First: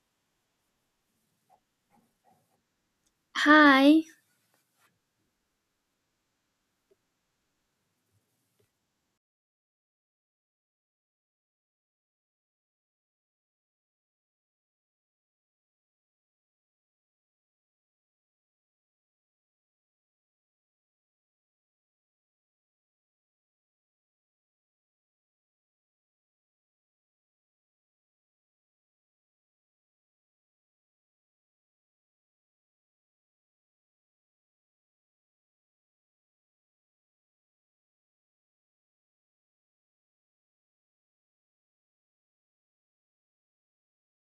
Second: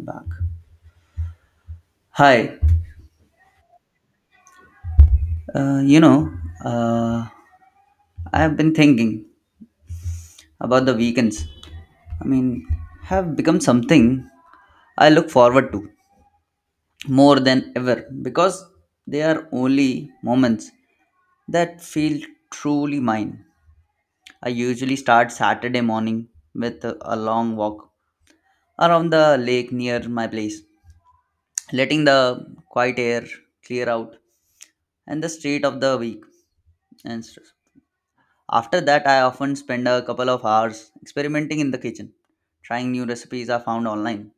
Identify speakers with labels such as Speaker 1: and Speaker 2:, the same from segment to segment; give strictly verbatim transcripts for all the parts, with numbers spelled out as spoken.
Speaker 1: Back. Hi,
Speaker 2: Hi,
Speaker 1: uh, you know, uh, I have been thinking about the weekends. I mean, have become something I look forward to more than ever because they are only moments that feel truly mine. I usually start Saturday morning with a a long walk around the lake near my place, letting the quiet air clear out and the street of the week and stuff. After that, I often spend a couple of hours experimenting in the kitchen, trying new recipes I found online.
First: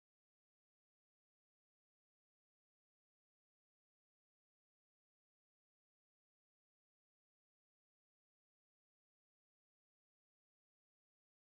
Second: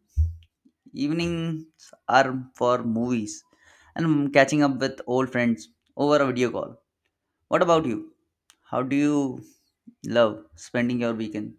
Speaker 1: Evenings are for movies and catching up with old friends over a video call. What about you? How do you love spending your weekend?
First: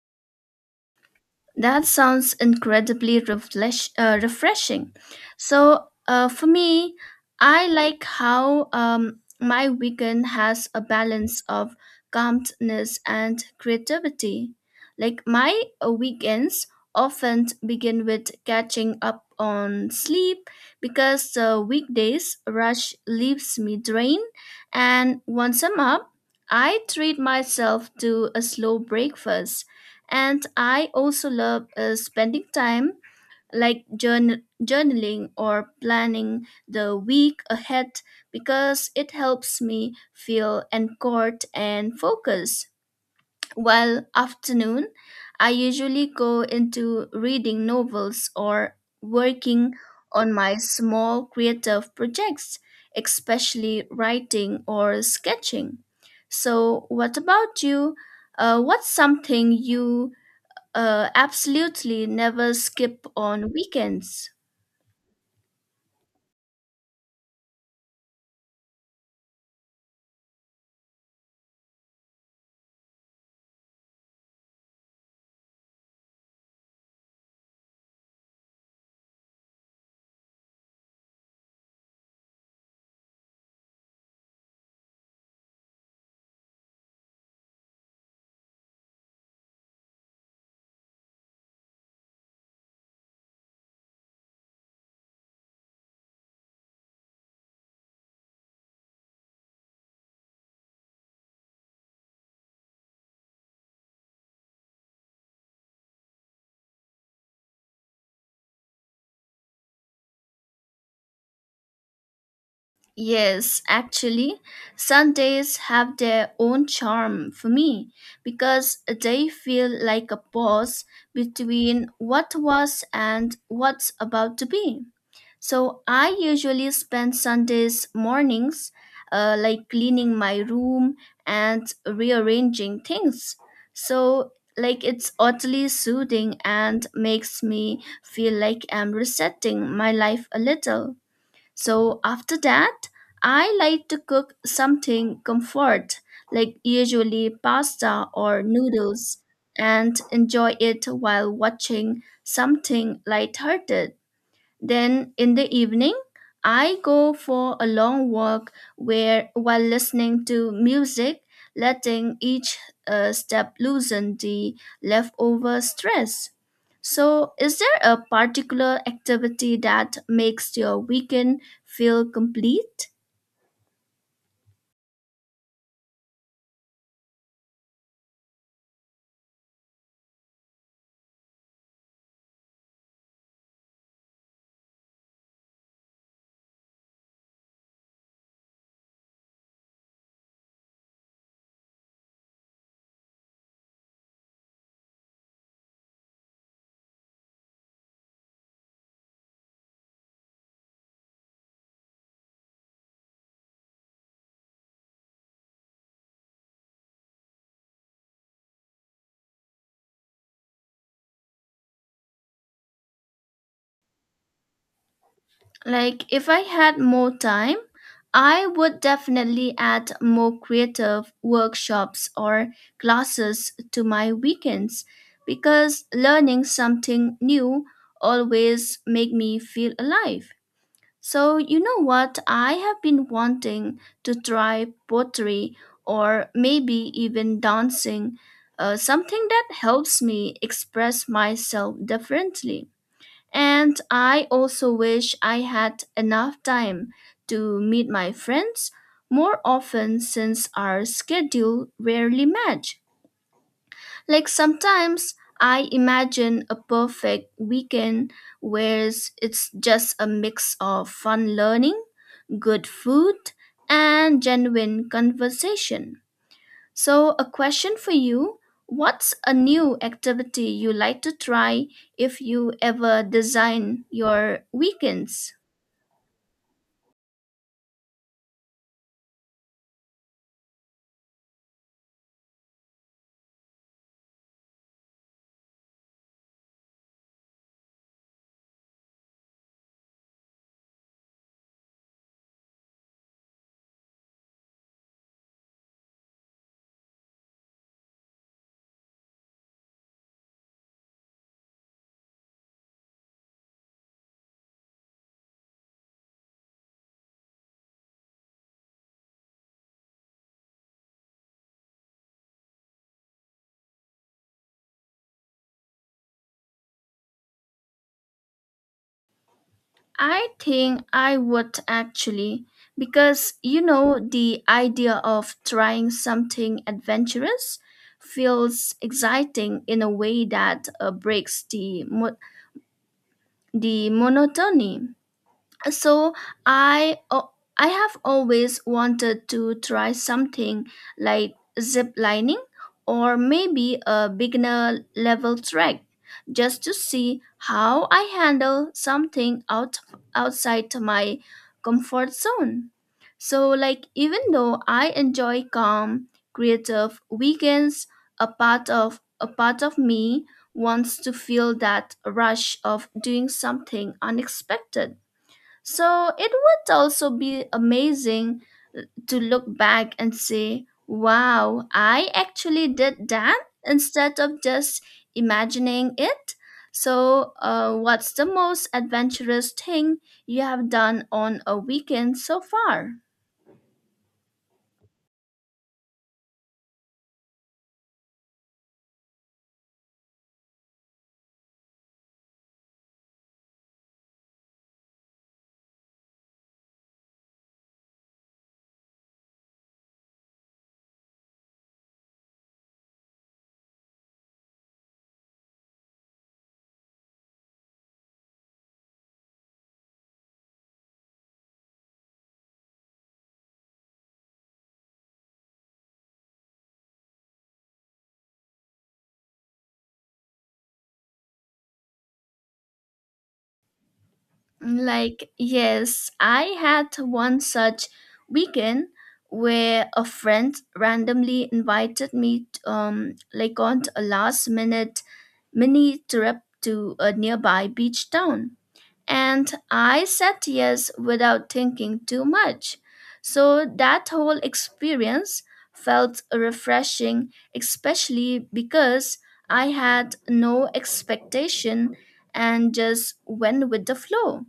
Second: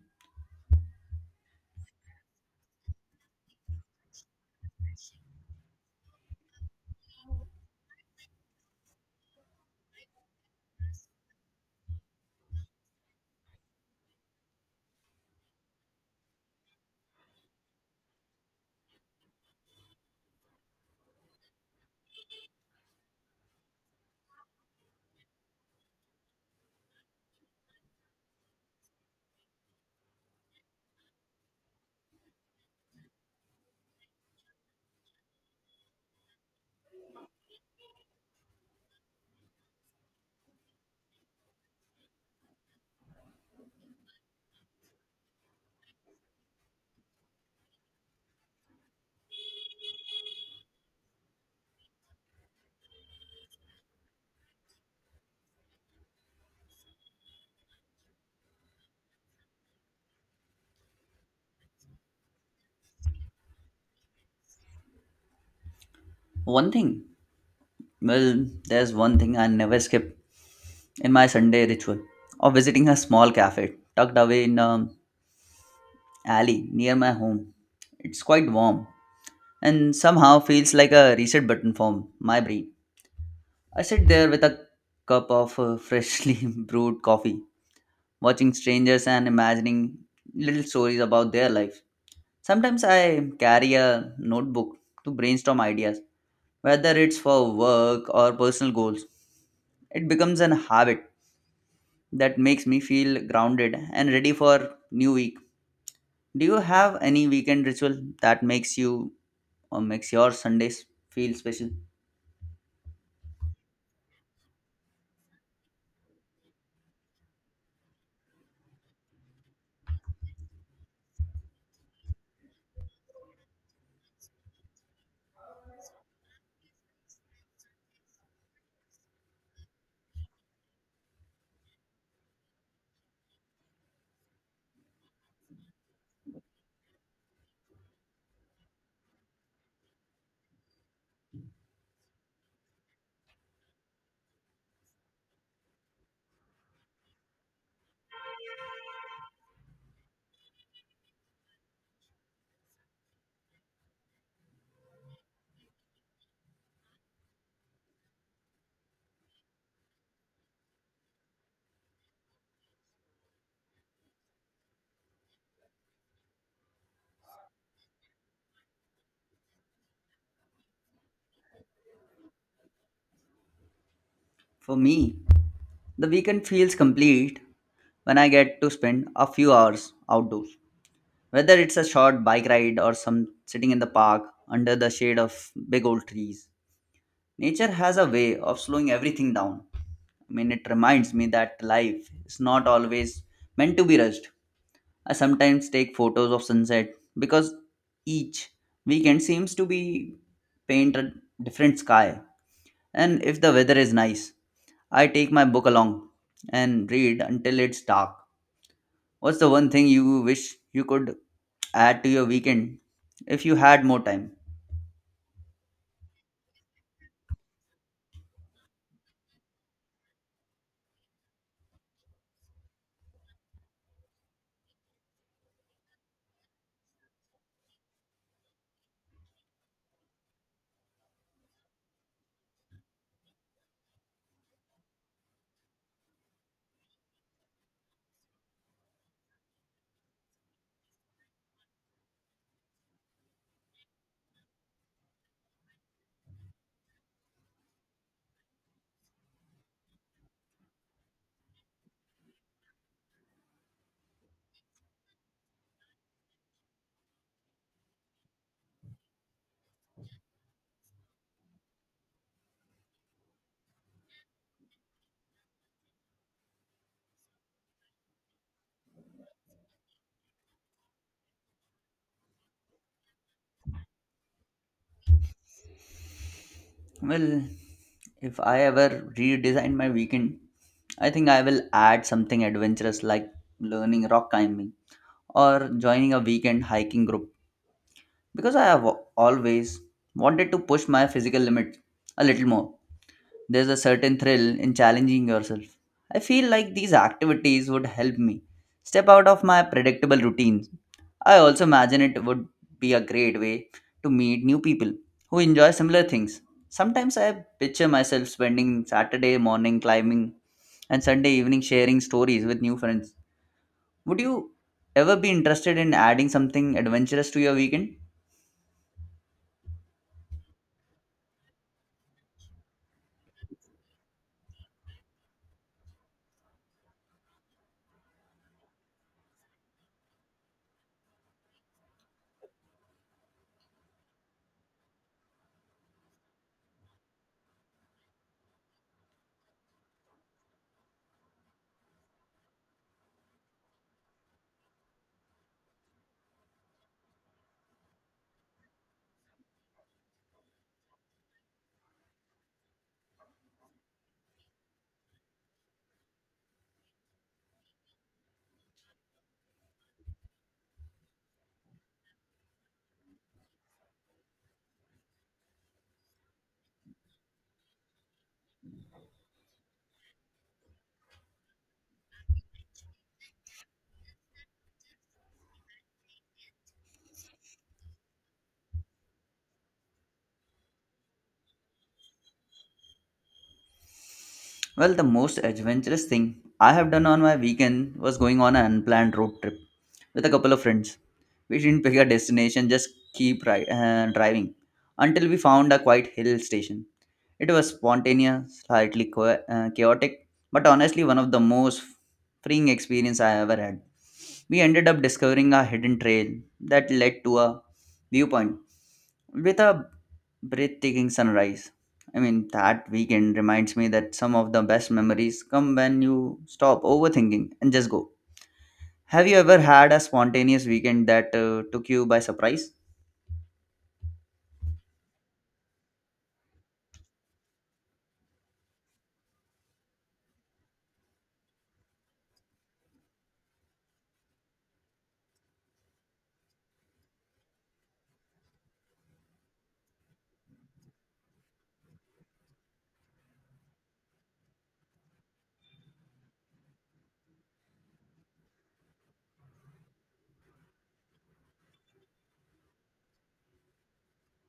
Speaker 2: that sounds incredibly refresh, uh, refreshing. So, uh, for me, I like how um, my weekend has a balance of calmness and creativity. Like, my uh, weekends often begin with catching up on sleep because the weekdays rush leaves me drained. And once I'm up, I treat myself to a slow breakfast. And I also love uh, spending time like journa- journaling or planning the week ahead because it helps me feel anchored and focused. While afternoon, I usually go into reading novels or working on my small creative projects, especially writing or sketching. So, what about you? Uh, what's something you uh, absolutely never skip on weekends?
Speaker 1: One thing, well, there's one thing I never skip in my Sunday ritual of visiting a small cafe tucked away in an alley near my home. It's quite warm and somehow feels like a reset button for my brain. I sit there with a cup of uh, freshly brewed coffee, watching strangers and imagining little stories about their life. Sometimes I carry a notebook to brainstorm ideas, whether it's for work or personal goals. It becomes an habit that makes me feel grounded and ready for new week. Do you have any weekend ritual that makes you or makes your Sundays feel special?
Speaker 2: Yes, actually, Sundays have their own charm for me because they feel like a pause between what was and what's about to be. So I usually spend Sundays mornings uh, like cleaning my room and rearranging things. So like it's oddly soothing and makes me feel like I'm resetting my life a little. So after that, I like to cook something comfort, like usually pasta or noodles, and enjoy it while watching something lighthearted. Then in the evening, I go for a long walk where while listening to music, letting each uh, step loosen the leftover stress. So, is there a particular activity that makes your weekend feel complete?
Speaker 1: For me, the weekend feels complete when I get to spend a few hours outdoors. Whether it's a short bike ride or some sitting in the park under the shade of big old trees. Nature has a way of slowing everything down. I mean, it reminds me that life is not always meant to be rushed. I sometimes take photos of sunset because each weekend seems to be painted different sky, and if the weather is nice, I take my book along and read until it's dark. What's the one thing you wish you could add to your weekend if you had more time?
Speaker 2: Like, if I had more time, I would definitely add more creative workshops or classes to my weekends because learning something new always make me feel alive. So, you know what? I have been wanting to try pottery or maybe even dancing, uh, something that helps me express myself differently. And I also wish I had enough time to meet my friends more often since our schedule rarely match. Like sometimes I imagine a perfect weekend where it's just a mix of fun learning, good food, and genuine conversation. So, a question for you: what's a new activity you like to try if you ever design your weekends?
Speaker 1: Well, if I ever redesign my weekend, I think I will add something adventurous like learning rock climbing or joining a weekend hiking group because I have always wanted to push my physical limit a little more. There's a certain thrill in challenging yourself. I feel like these activities would help me step out of my predictable routines. I also imagine it would be a great way to meet new people who enjoy similar things. Sometimes I picture myself spending Saturday morning climbing and Sunday evening sharing stories with new friends. Would you ever be interested in adding something adventurous to your weekend?
Speaker 2: I think I would actually, because you know, the idea of trying something adventurous feels exciting in a way that uh, breaks the, mo- the monotony. So I uh, I have always wanted to try something like zip lining or maybe a beginner level track just to see how I handle something out outside my comfort zone. So like even though I enjoy calm creative weekends, a part of a part of me wants to feel that rush of doing something unexpected. So it would also be amazing to look back and say, wow, I actually did that instead of just imagining it. So, uh, what's the most adventurous thing you have done on a weekend so far?
Speaker 1: Well, the most adventurous thing I have done on my weekend was going on an unplanned road trip with a couple of friends. We didn't pick a destination, just keep ri- uh, driving until we found a quiet hill station. It was spontaneous, slightly chao- uh, chaotic, but honestly one of the most freeing experience I ever had. We ended up discovering a hidden trail that led to a viewpoint with a breathtaking sunrise. I mean, that weekend reminds me that some of the best memories come when you stop overthinking and just go. Have you ever had a spontaneous weekend that uh, took you by surprise?
Speaker 2: Like, yes, I had one such weekend where a friend randomly invited me um like on a last minute mini trip to a nearby beach town. And I said yes without thinking too much. So that whole experience felt refreshing, especially because I had no expectation and just went with the flow.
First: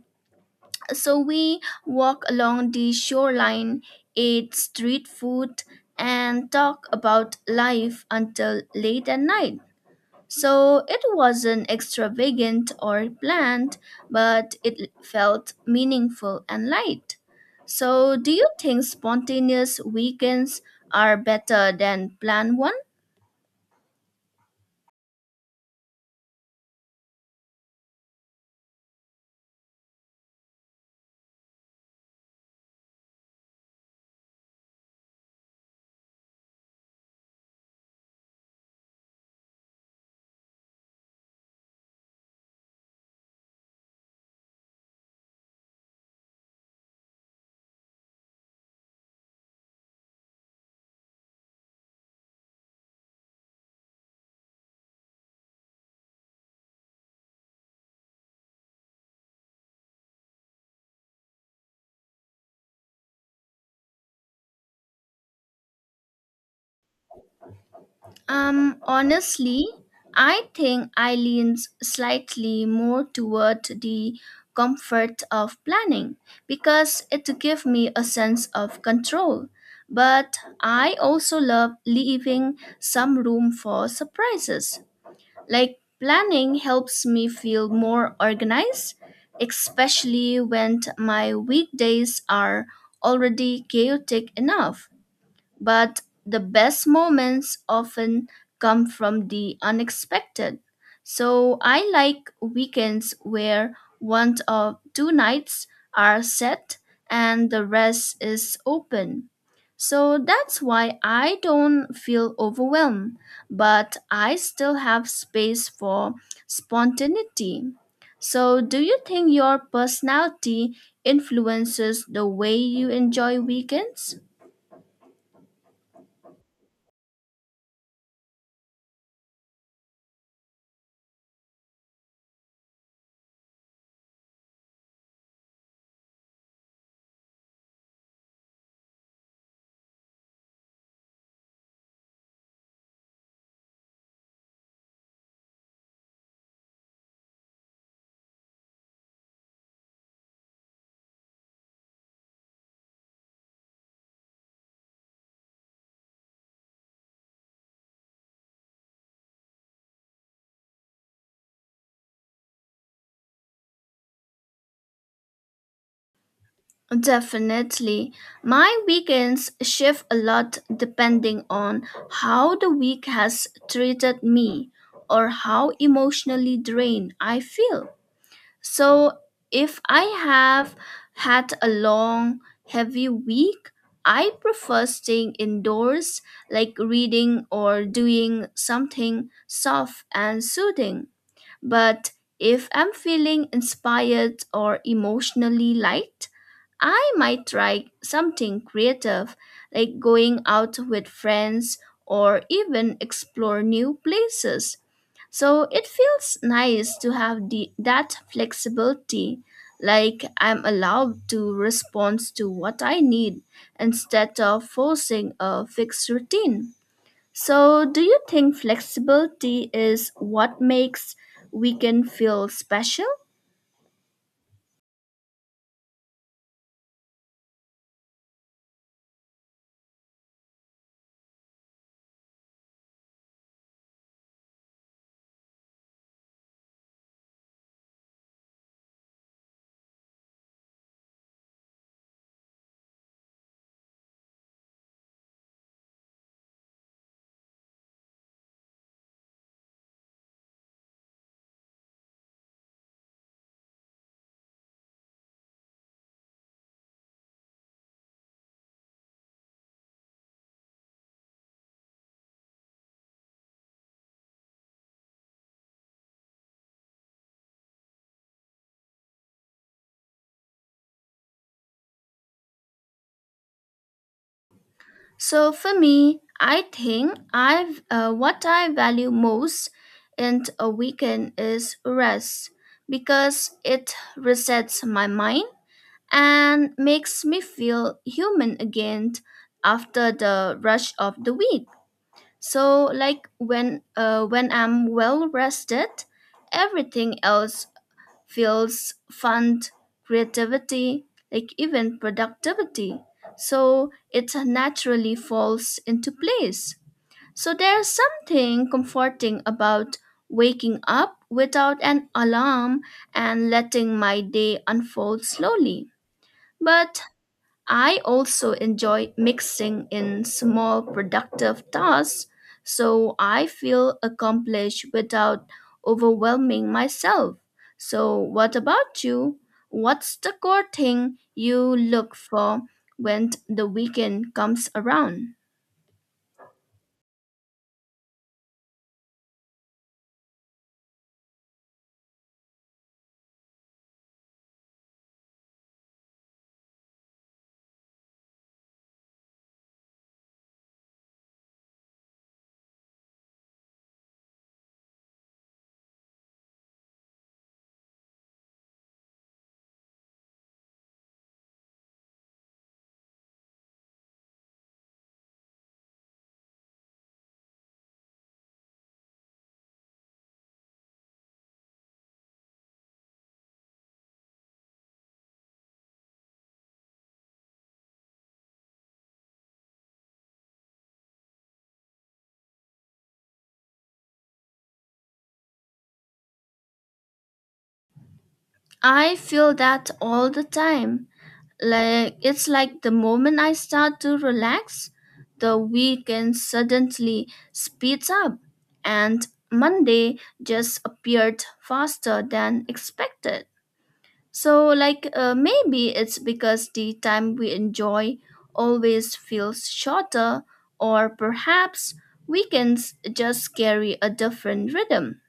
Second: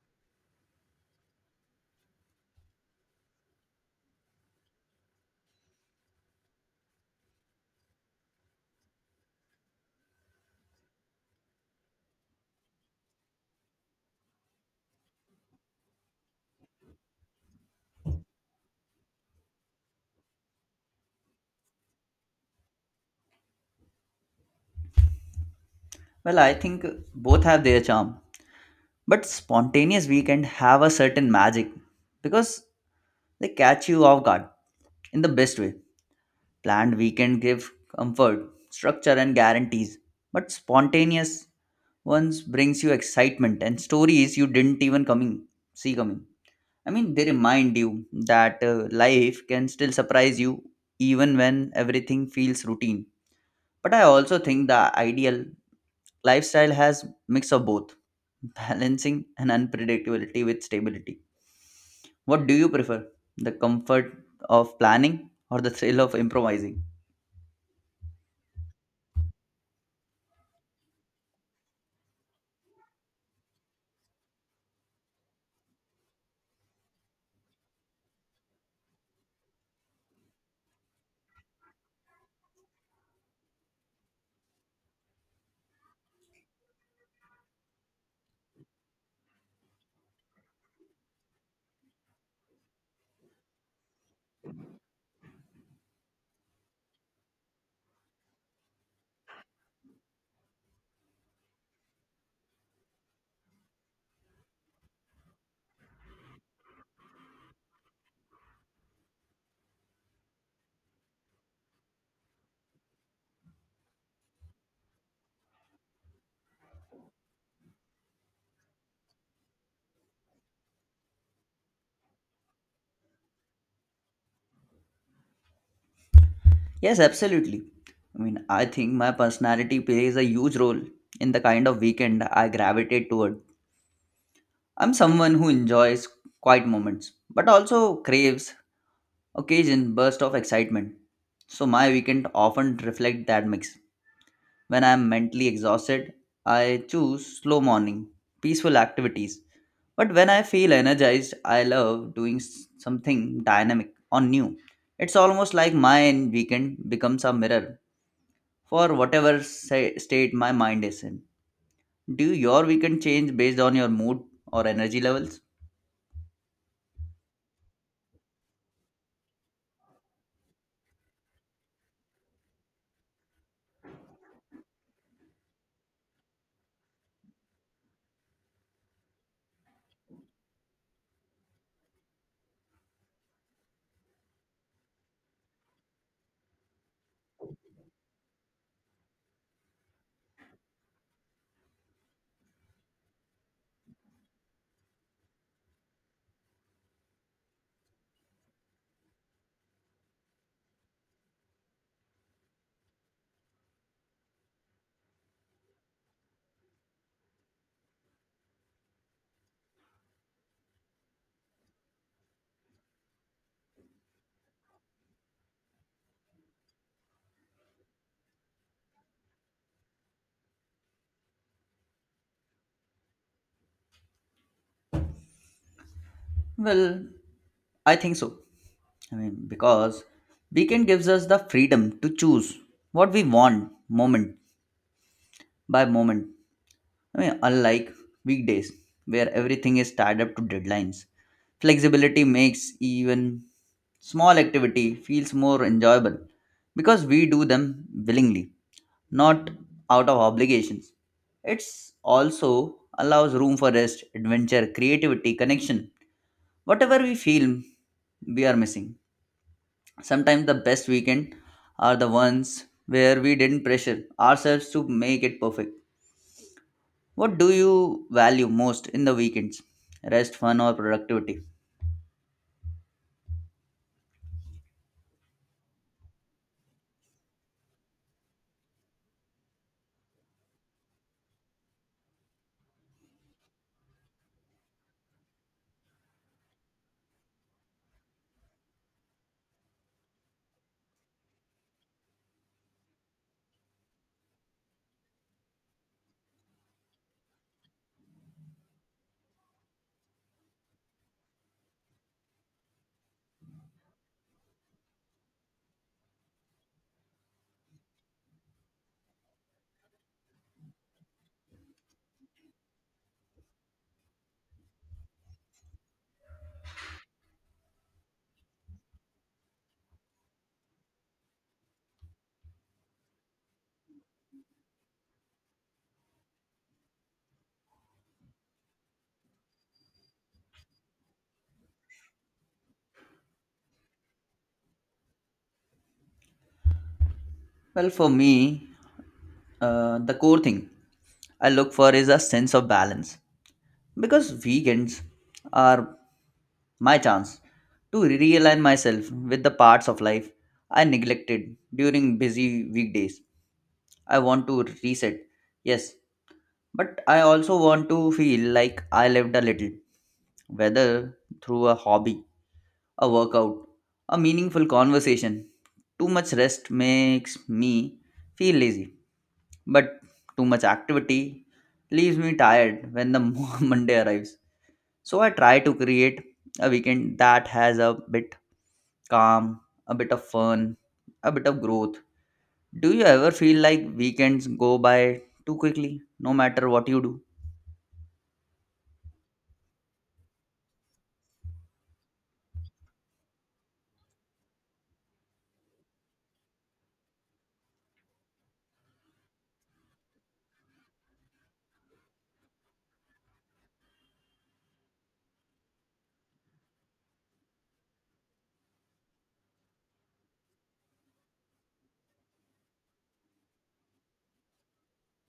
Speaker 2: So we walked along the shoreline, ate street food, and talked about life until late at night. So it wasn't extravagant or planned, but it felt meaningful and light. So, do you think spontaneous weekends are better than planned ones?
Speaker 1: Well, I think both have their charm. But spontaneous weekend have a certain magic because they catch you off guard in the best way. Planned weekend give comfort, structure and guarantees. But spontaneous once brings you excitement and stories you didn't even coming see coming. I mean, they remind you that uh, life can still surprise you even when everything feels routine. But I also think the ideal lifestyle has mix of both, balancing and unpredictability with stability. What do you prefer, the comfort of planning or the thrill of improvising?
Speaker 2: Um, honestly, I think I lean s- slightly more toward the comfort of planning because it gives me a sense of control. But I also love leaving some room for surprises. Like planning helps me feel more organized, especially when t- my weekdays are already chaotic enough. But the best moments often come from the unexpected. So I like weekends where one or two nights are set and the rest is open. So that's why I don't feel overwhelmed, but I still have space for spontaneity. So, do you think your personality influences the way you enjoy weekends?
Speaker 1: Yes, absolutely. I mean, I think my personality plays a huge role in the kind of weekend I gravitate toward. I'm someone who enjoys quiet moments, but also craves occasion burst of excitement. So my weekend often reflect that mix. When I'm mentally exhausted, I choose slow morning, peaceful activities. But when I feel energized, I love doing s- something dynamic or new. It's almost like my weekend becomes a mirror for whatever sa- state my mind is in. Do your weekend change based on your mood or energy levels?
Speaker 2: Definitely. My weekends shift a lot depending on how the week has treated me or how emotionally drained I feel. So, if I have had a long, heavy week, I prefer staying indoors, like reading or doing something soft and soothing. But if I'm feeling inspired or emotionally light, I might try something creative like going out with friends or even explore new places. So it feels nice to have the, that flexibility, like I'm allowed to respond to what I need instead of forcing a fixed routine. So, do you think flexibility is what makes weekend feel special?
Speaker 1: Well, I think so. I mean, because weekend gives us the freedom to choose what we want moment by moment. I mean, unlike weekdays where everything is tied up to deadlines, flexibility makes even small activity feels more enjoyable because we do them willingly, not out of obligations. It's also allows room for rest, adventure, creativity, connection, whatever we feel we are missing. Sometimes the best weekend are the ones where we didn't pressure ourselves to make it perfect. What do you value most in the weekends? Rest, fun, or productivity?
Speaker 2: So, for me, I think I've uh, what I value most in a weekend is rest because it resets my mind and makes me feel human again after the rush of the week. So, like when uh, when I'm well rested, everything else fields fund creativity, like even productivity. So it naturally falls into place. So there's something comforting about waking up without an alarm and letting my day unfold slowly. But I also enjoy mixing in small productive tasks so I feel accomplished without overwhelming myself. So, what about you? What's the core thing you look for when the weekend comes around?
Speaker 1: Well, for me, uh, the core thing I look for is a sense of balance because weekends are my chance to realign myself with the parts of life I neglected during busy weekdays. I want to reset. Yes, but I also want to feel like I lived a little, whether through a hobby, a workout, a meaningful conversation. Too much rest makes me feel lazy, but too much activity leaves me tired when the Monday arrives. So I try to create a weekend that has a bit calm, a bit of fun, a bit of growth. Do you ever feel like weekends go by too quickly, no matter what you do?
Speaker 2: I feel that all the time. Like it's like the moment I start to relax, the weekend suddenly speeds up and Monday just appeared faster than expected. So like uh, maybe it's because the time we enjoy always feels shorter, or perhaps weekends just carry a different rhythm.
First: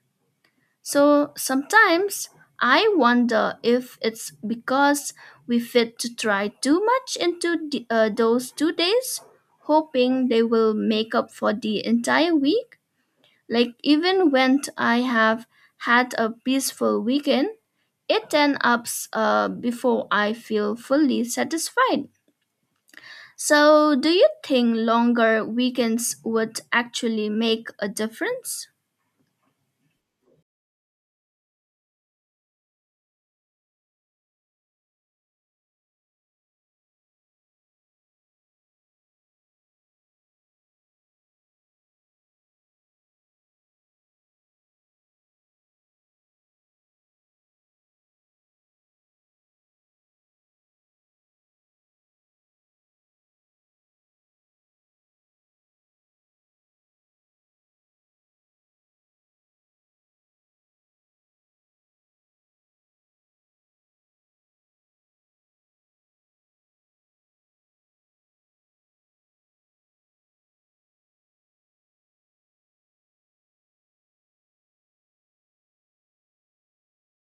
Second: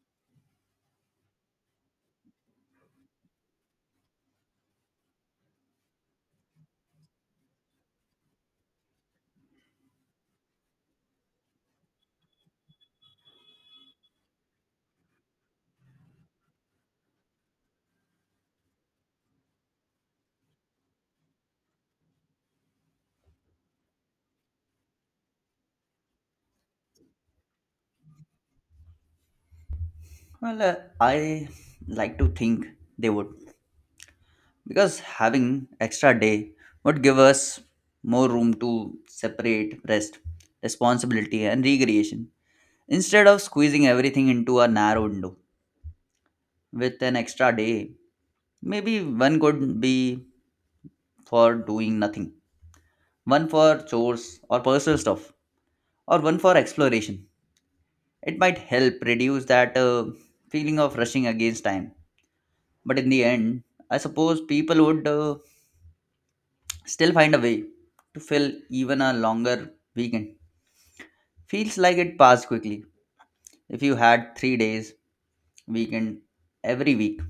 Speaker 2: So sometimes I wonder if it's because we fit to try too much into the, uh, those two days, hoping they will make up for the entire week. Like even when I have had a peaceful weekend, it then ups uh, before I feel fully satisfied. So do you think longer weekends would actually make a difference?
Speaker 1: Well, uh, I like to think they would, because having extra day would give us more room to separate rest, responsibility, and recreation. Instead of squeezing everything into a narrow window, with an extra day, maybe one could be for doing nothing, one for chores or personal stuff, or one for exploration. It might help reduce that uh, feeling of rushing against time. But in the end, I suppose people would uh, still find a way to fill even a longer weekend. Feels like it passed quickly. If you had three days weekend every week,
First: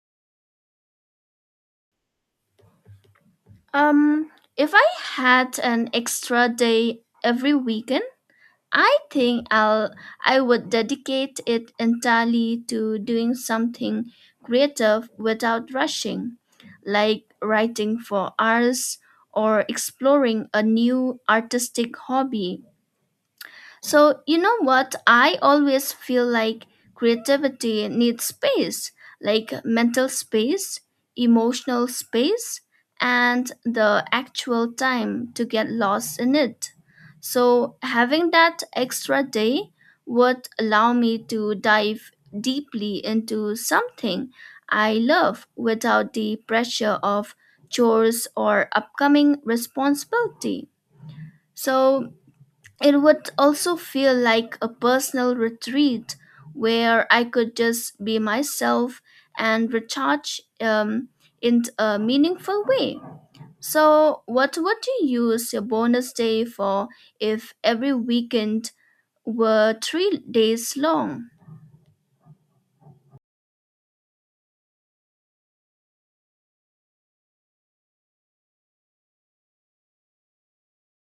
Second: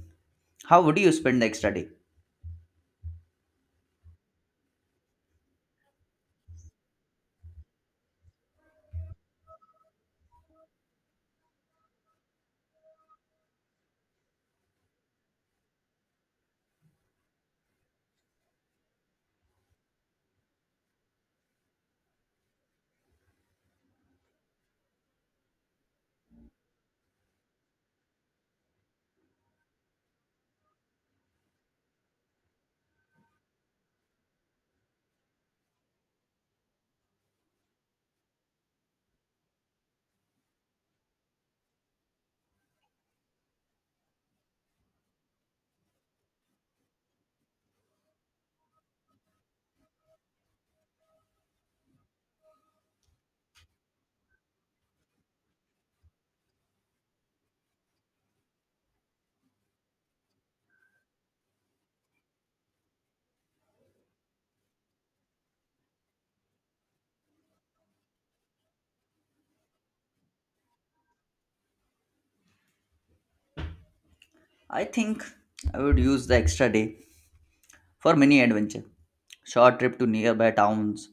Speaker 1: how would you spend the extra day?
Speaker 2: Um, if I had an extra day every weekend, I think I'll I would dedicate it entirely to doing something creative without rushing, like writing for hours or exploring a new artistic hobby. So, you know what? I always feel like creativity needs space, like mental space, emotional space, and the actual time to get lost in it. So, having that extra day would allow me to dive deeply into something I love without the pressure of chores or upcoming responsibility. So, it would also feel like a personal retreat where I could just be myself and recharge um, in a meaningful way. So, what would you use your bonus day for if every weekend were three days long?
Speaker 1: I think I would use the extra day for mini adventure, short trip to nearby towns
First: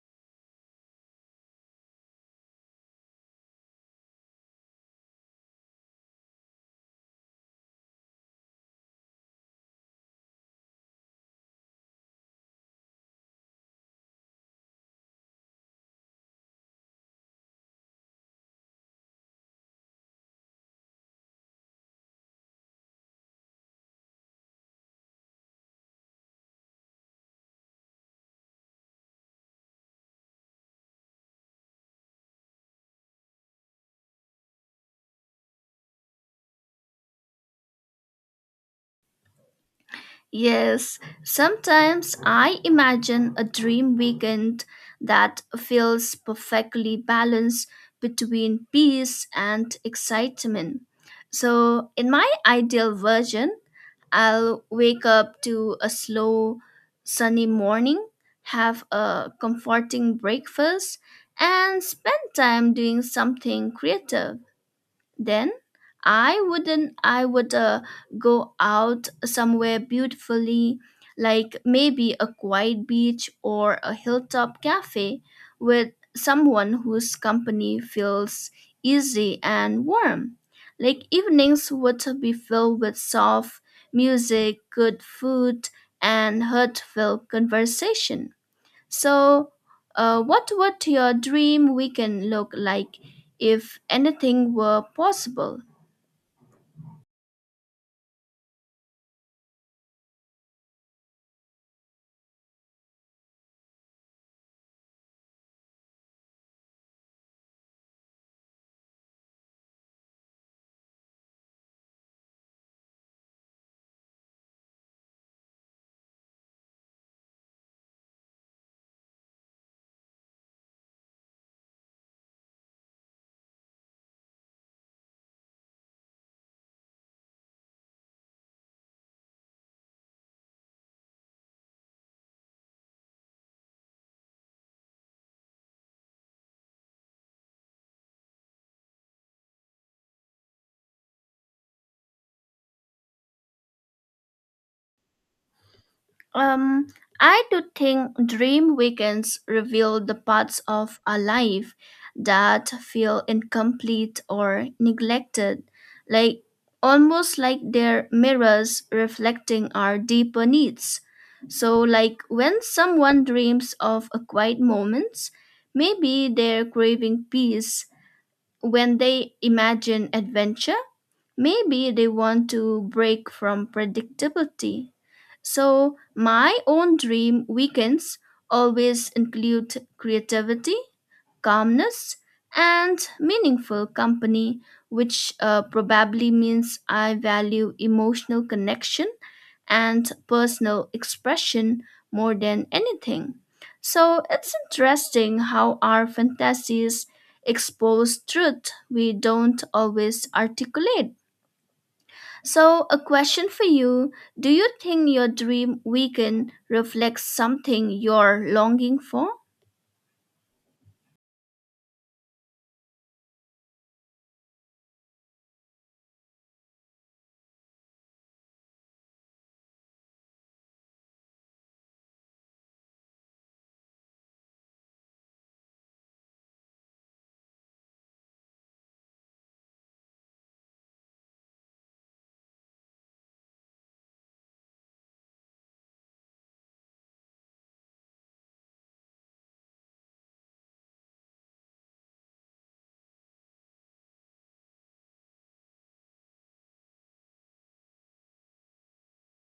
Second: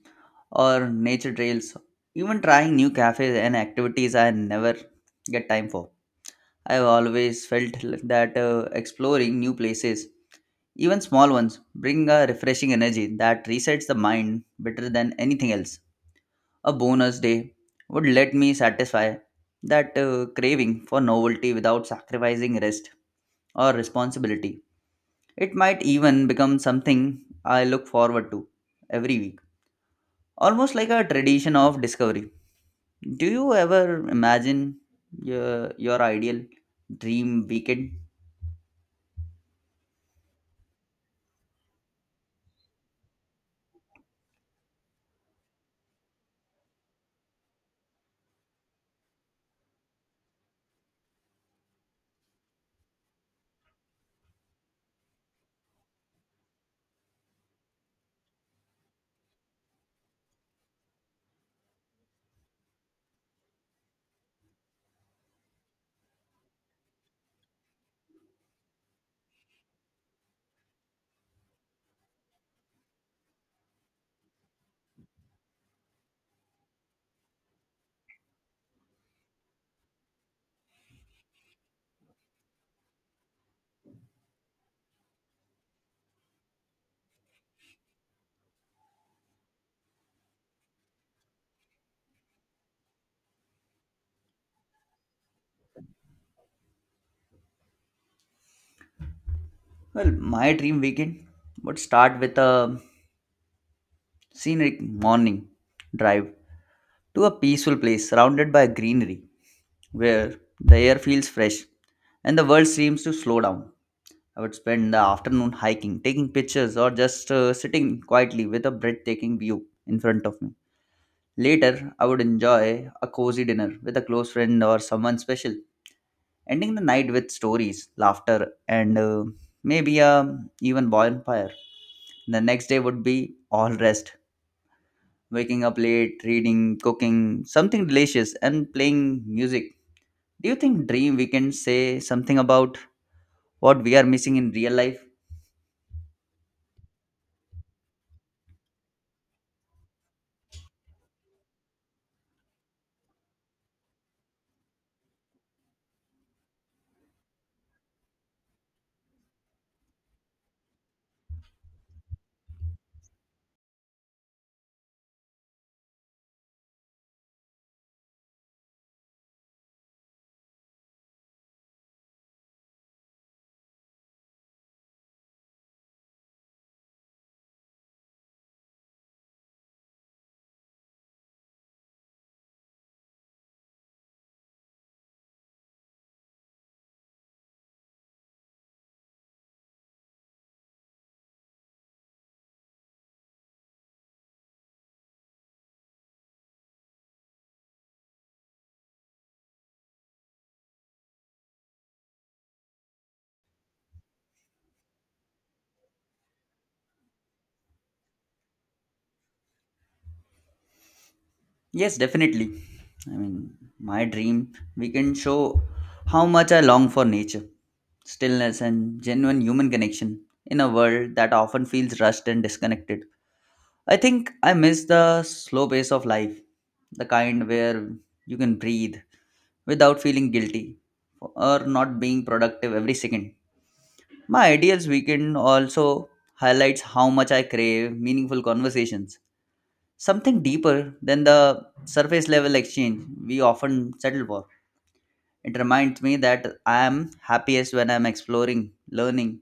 Speaker 1: or nature trails, even trying new cafes and activities I never get time for. I've always felt like that uh, exploring new places, even small ones, bring a refreshing energy that resets the mind better than anything else. A bonus day would let me satisfy that uh, craving for novelty without sacrificing rest or responsibility. It might even become something I look forward to every week, almost like a tradition of discovery. Do you ever imagine your, your ideal dream weekend?
Speaker 2: Yes, sometimes I imagine a dream weekend that feels perfectly balanced between peace and excitement. So, in my ideal version, I'll wake up to a slow, sunny morning, have a comforting breakfast, and spend time doing something creative. Then I wouldn't I would uh, go out somewhere beautifully like maybe a quiet beach or a hilltop cafe with someone whose company feels easy and warm. Like evenings would be filled with soft music, good food, and heartfelt conversation. So, uh, what would your dream weekend look like if anything were possible?
Speaker 1: Well, my dream weekend would start with a scenic morning drive to a peaceful place surrounded by greenery where the air feels fresh and the world seems to slow down. I would spend the afternoon hiking, taking pictures, or just uh, sitting quietly with a breathtaking view in front of me. Later, I would enjoy a cozy dinner with a close friend or someone special, ending the night with stories, laughter, and uh, maybe a even bonfire. The next day would be all rest, waking up late, reading, cooking, something delicious, and playing music. Do you think dream weekends say something about what we are missing in real life?
Speaker 2: Um, I do think dream weekends reveal the parts of our life that feel incomplete or neglected, like almost like they're mirrors reflecting our deeper needs. So, like when someone dreams of a quiet moments, maybe they're craving peace. When they imagine adventure, maybe they want to break from predictability. So, my own dream weekends always include creativity, calmness, and meaningful company, which uh, probably means I value emotional connection and personal expression more than anything. So it's interesting how our fantasies expose truth we don't always articulate. So, a question for you: do you think your dream weekend reflects something you're longing for?
Speaker 1: Yes, definitely. I mean, my dream weekend show how much I long for nature, stillness, and genuine human connection in a world that often feels rushed and disconnected. I think I miss the slow pace of life, the kind where you can breathe without feeling guilty or not being productive every second. My ideals weekend also highlights how much I crave meaningful conversations, something deeper than the surface level exchange we often settle for. It reminds me that I am happiest when I'm exploring, learning,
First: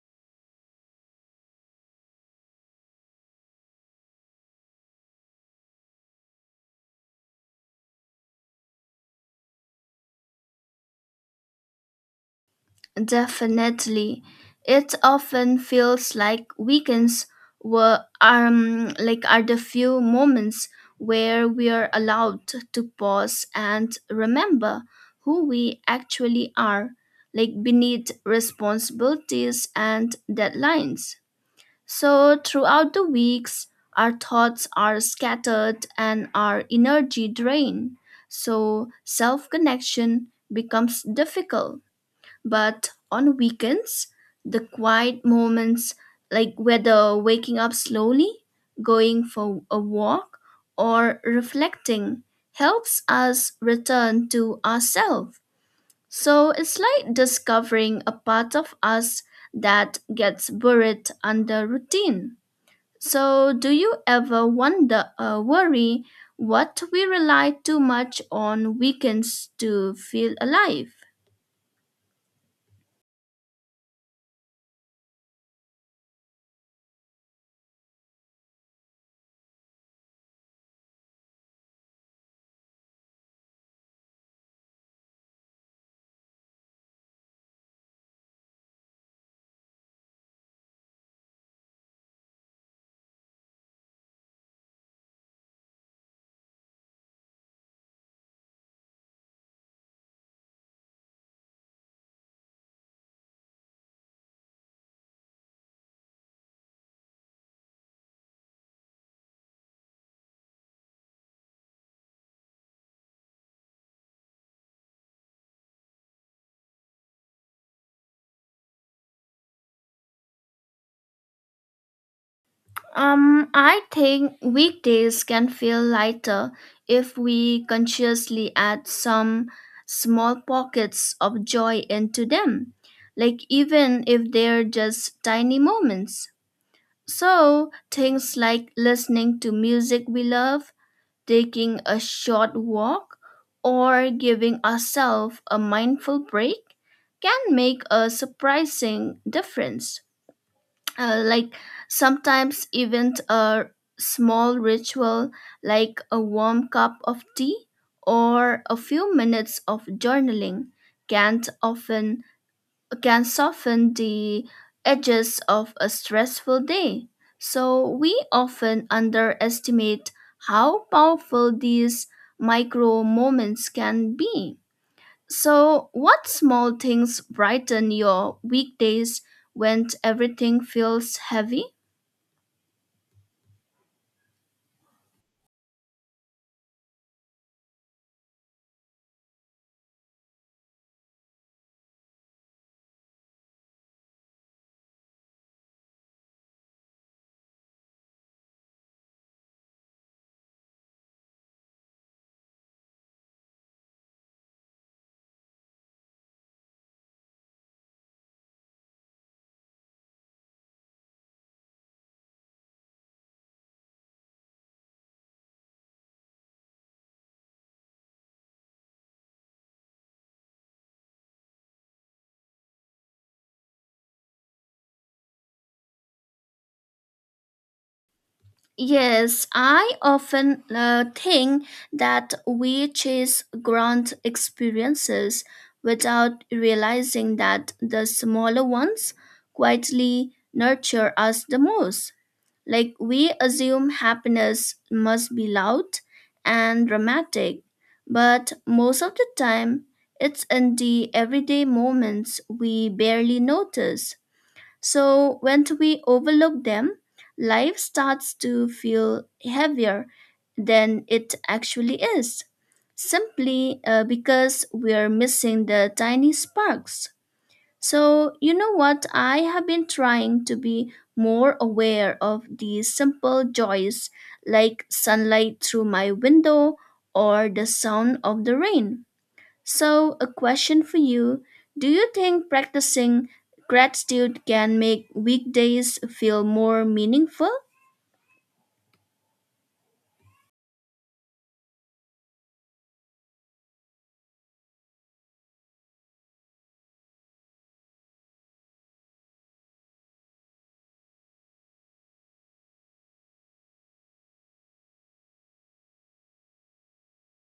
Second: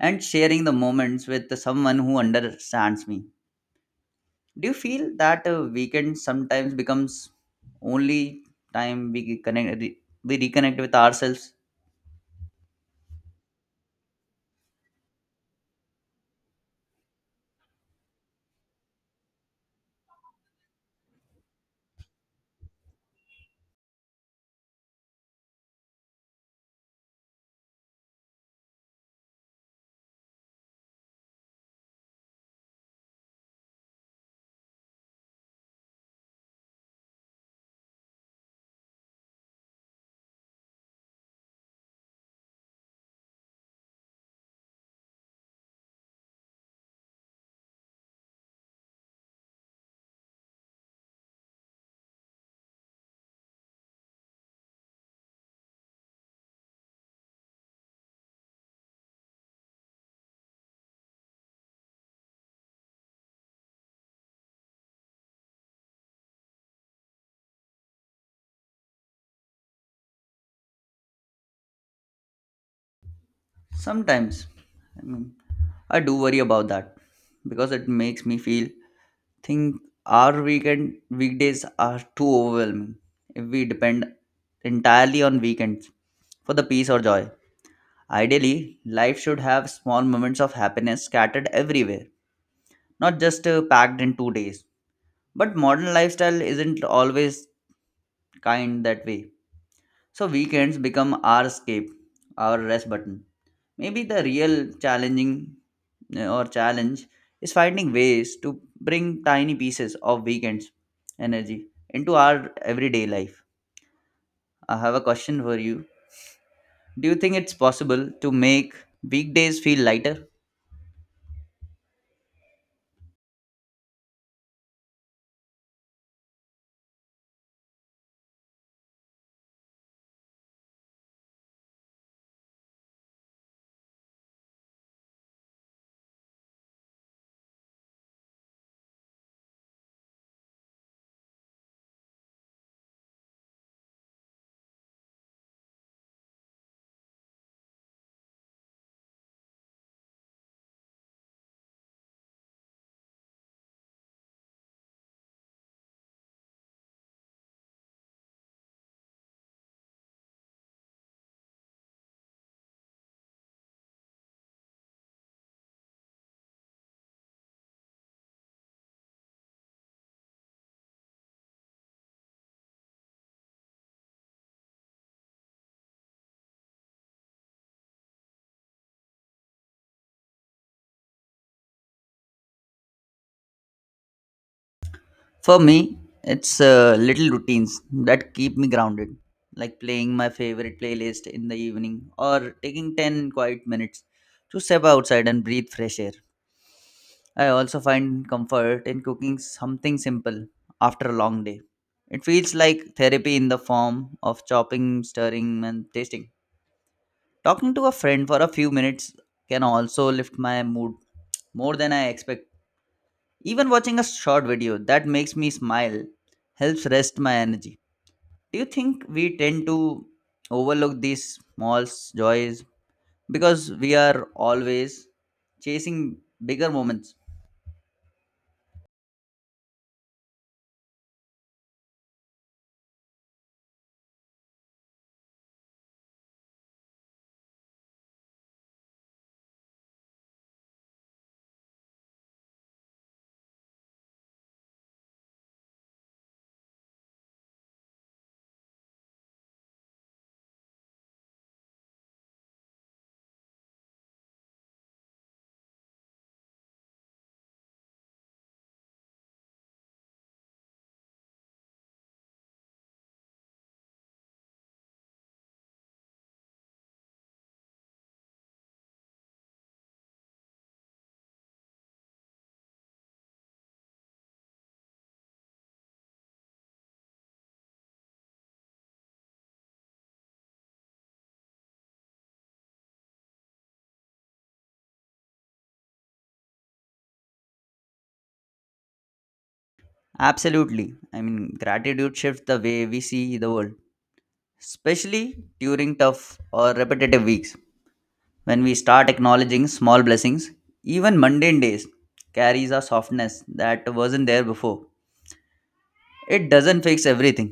Speaker 1: and sharing the moments with someone who understands me. Do you feel that uh, weekend sometimes becomes only time we connect re- we reconnect with ourselves?
Speaker 2: Definitely. It often feels like weekends were um like are the few moments where we are allowed to pause and remember who we actually are, like beneath responsibilities and deadlines. So throughout the weeks, our thoughts are scattered and our energy drained. So self connection becomes difficult, but on weekends, the quiet moments, like whether waking up slowly, going for a walk, or reflecting, helps us return to ourselves. So it's like discovering a part of us that gets buried under routine. So, do you ever wonder or worry what we rely too much on weekends to feel alive?
Speaker 1: Sometimes. I mean, I do worry about that because it makes me feel think our weekend weekdays are too overwhelming if we depend entirely on weekends for the peace or joy. Ideally, life should have small moments of happiness scattered everywhere, not just uh, packed in two days. But modern lifestyle isn't always kind that way. So weekends become our escape, our rest button. Maybe the real challenging uh, or challenge is finding ways to bring tiny pieces of weekends energy into our everyday life. I have a question for you. Do you think it's possible to make weekdays feel lighter?
Speaker 2: Um, I think weekdays can feel lighter if we consciously add some small pockets of joy into them, like even if they're just tiny moments. So, things like listening to music we love, taking a short walk, or giving ourselves a mindful break can make a surprising difference. Uh, like sometimes even a small ritual like a warm cup of tea or a few minutes of journaling can often can soften the edges of a stressful day. So we often underestimate how powerful these micro moments can be. So what small things brighten your weekdays when everything feels heavy?
Speaker 1: For me, it's uh, little routines that keep me grounded, like playing my favorite playlist in the evening or taking ten quiet minutes to step outside and breathe fresh air. I also find comfort in cooking something simple after a long day. It feels like therapy in the form of chopping, stirring, and tasting. Talking to a friend for a few minutes can also lift my mood more than I expect. Even watching a short video that makes me smile helps rest my energy. Do you think we tend to overlook these small s- joys because we are always chasing bigger moments?
Speaker 2: Yes, I often uh, think that we chase grand experiences without realizing that the smaller ones quietly nurture us the most. Like we assume happiness must be loud and dramatic, but most of the time it's in the everyday moments we barely notice. So when we overlook them, life starts to feel heavier than it actually is, simply uh, because we're missing the tiny sparks. So, you know what? I have been trying to be more aware of these simple joys like sunlight through my window or the sound of the rain. So, a question for you: do you think practicing gratitude can make weekdays feel more meaningful?
Speaker 1: Absolutely. I mean, gratitude shifts the way we see the world, especially during tough or repetitive weeks. When we start acknowledging small blessings, even mundane days carries a softness that wasn't there before. It doesn't fix everything,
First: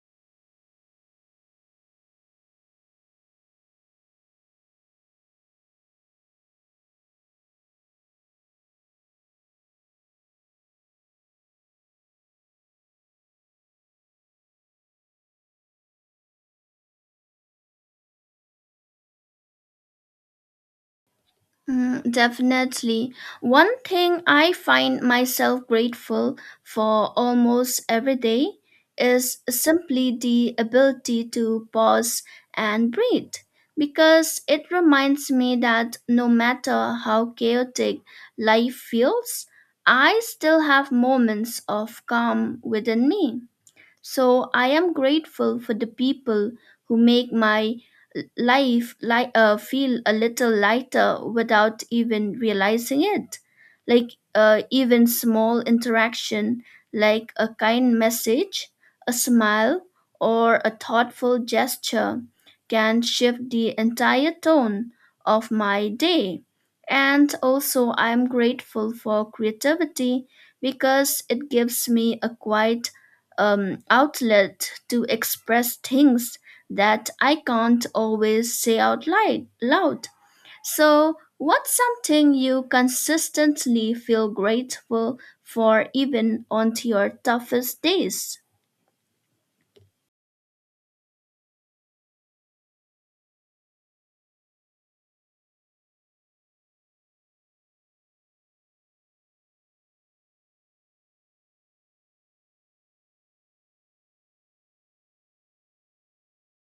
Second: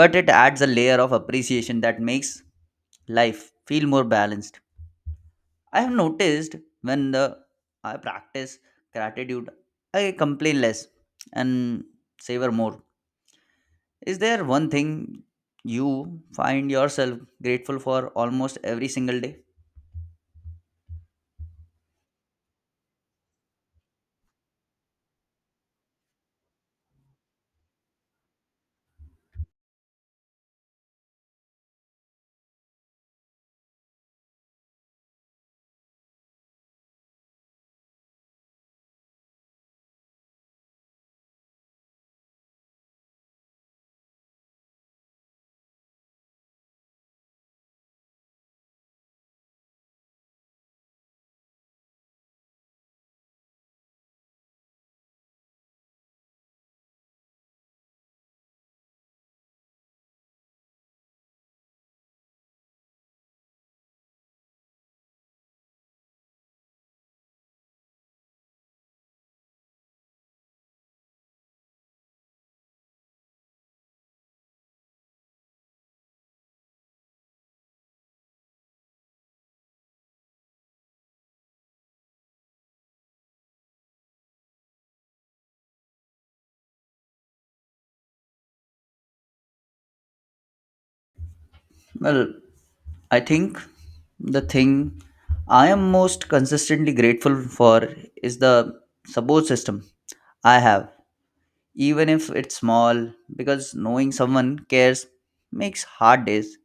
Speaker 1: but it adds a layer of appreciation that makes life feel more balanced. I have noticed when the I practice gratitude, I complain less and savor more. Is there one thing you find yourself grateful for almost every single day?
Speaker 2: Mm, definitely. One thing I find myself grateful for almost every day is simply the ability to pause and breathe because it reminds me that no matter how chaotic life feels, I still have moments of calm within me. So I am grateful for the people who make my l- life li- uh, feel a little lighter without even realizing it. Like uh, even small interaction, like a kind message, a smile, or a thoughtful gesture, can shift the entire tone of my day. And also, I'm grateful for creativity because it gives me a quiet um, outlet to express things that I can't always say out li- loud. So, what's something you consistently feel grateful for even on to your toughest days?
Speaker 1: Well, I think the thing I am most consistently grateful for is the support system I have, even if it's small, because knowing someone cares makes hard days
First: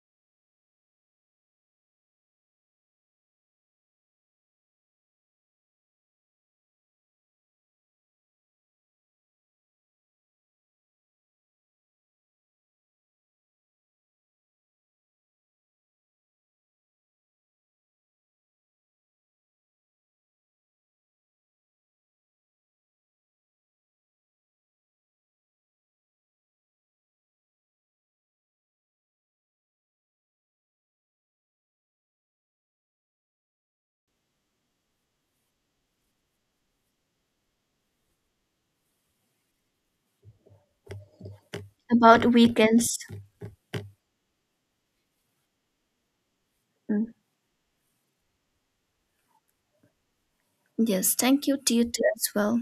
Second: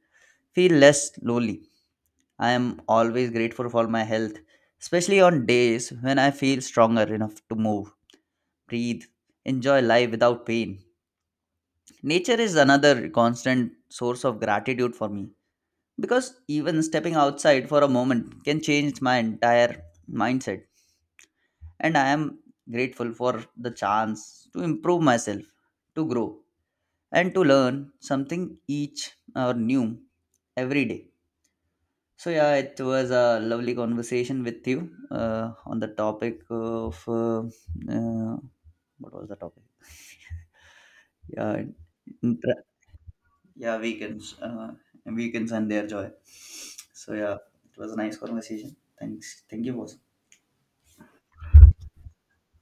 Speaker 1: feel less lonely. I am always grateful for my health, especially on days when I feel stronger enough to move, breathe, enjoy life without pain. Nature is another constant source of gratitude for me because even stepping outside for a moment can change my entire mindset. And I am grateful for the chance to improve myself, to grow, and to learn something each or new every day. So yeah, it was a lovely conversation with you uh, on the topic of uh, uh, what was the topic? Yeah,
Speaker 2: About
Speaker 1: inter-
Speaker 2: weekends.
Speaker 1: yeah, weekends, uh, and weekends and their joy. So
Speaker 2: Mm.
Speaker 1: yeah, it was a nice conversation. Thanks, thank you, boss.
Speaker 2: Yes, thank you to you too as well.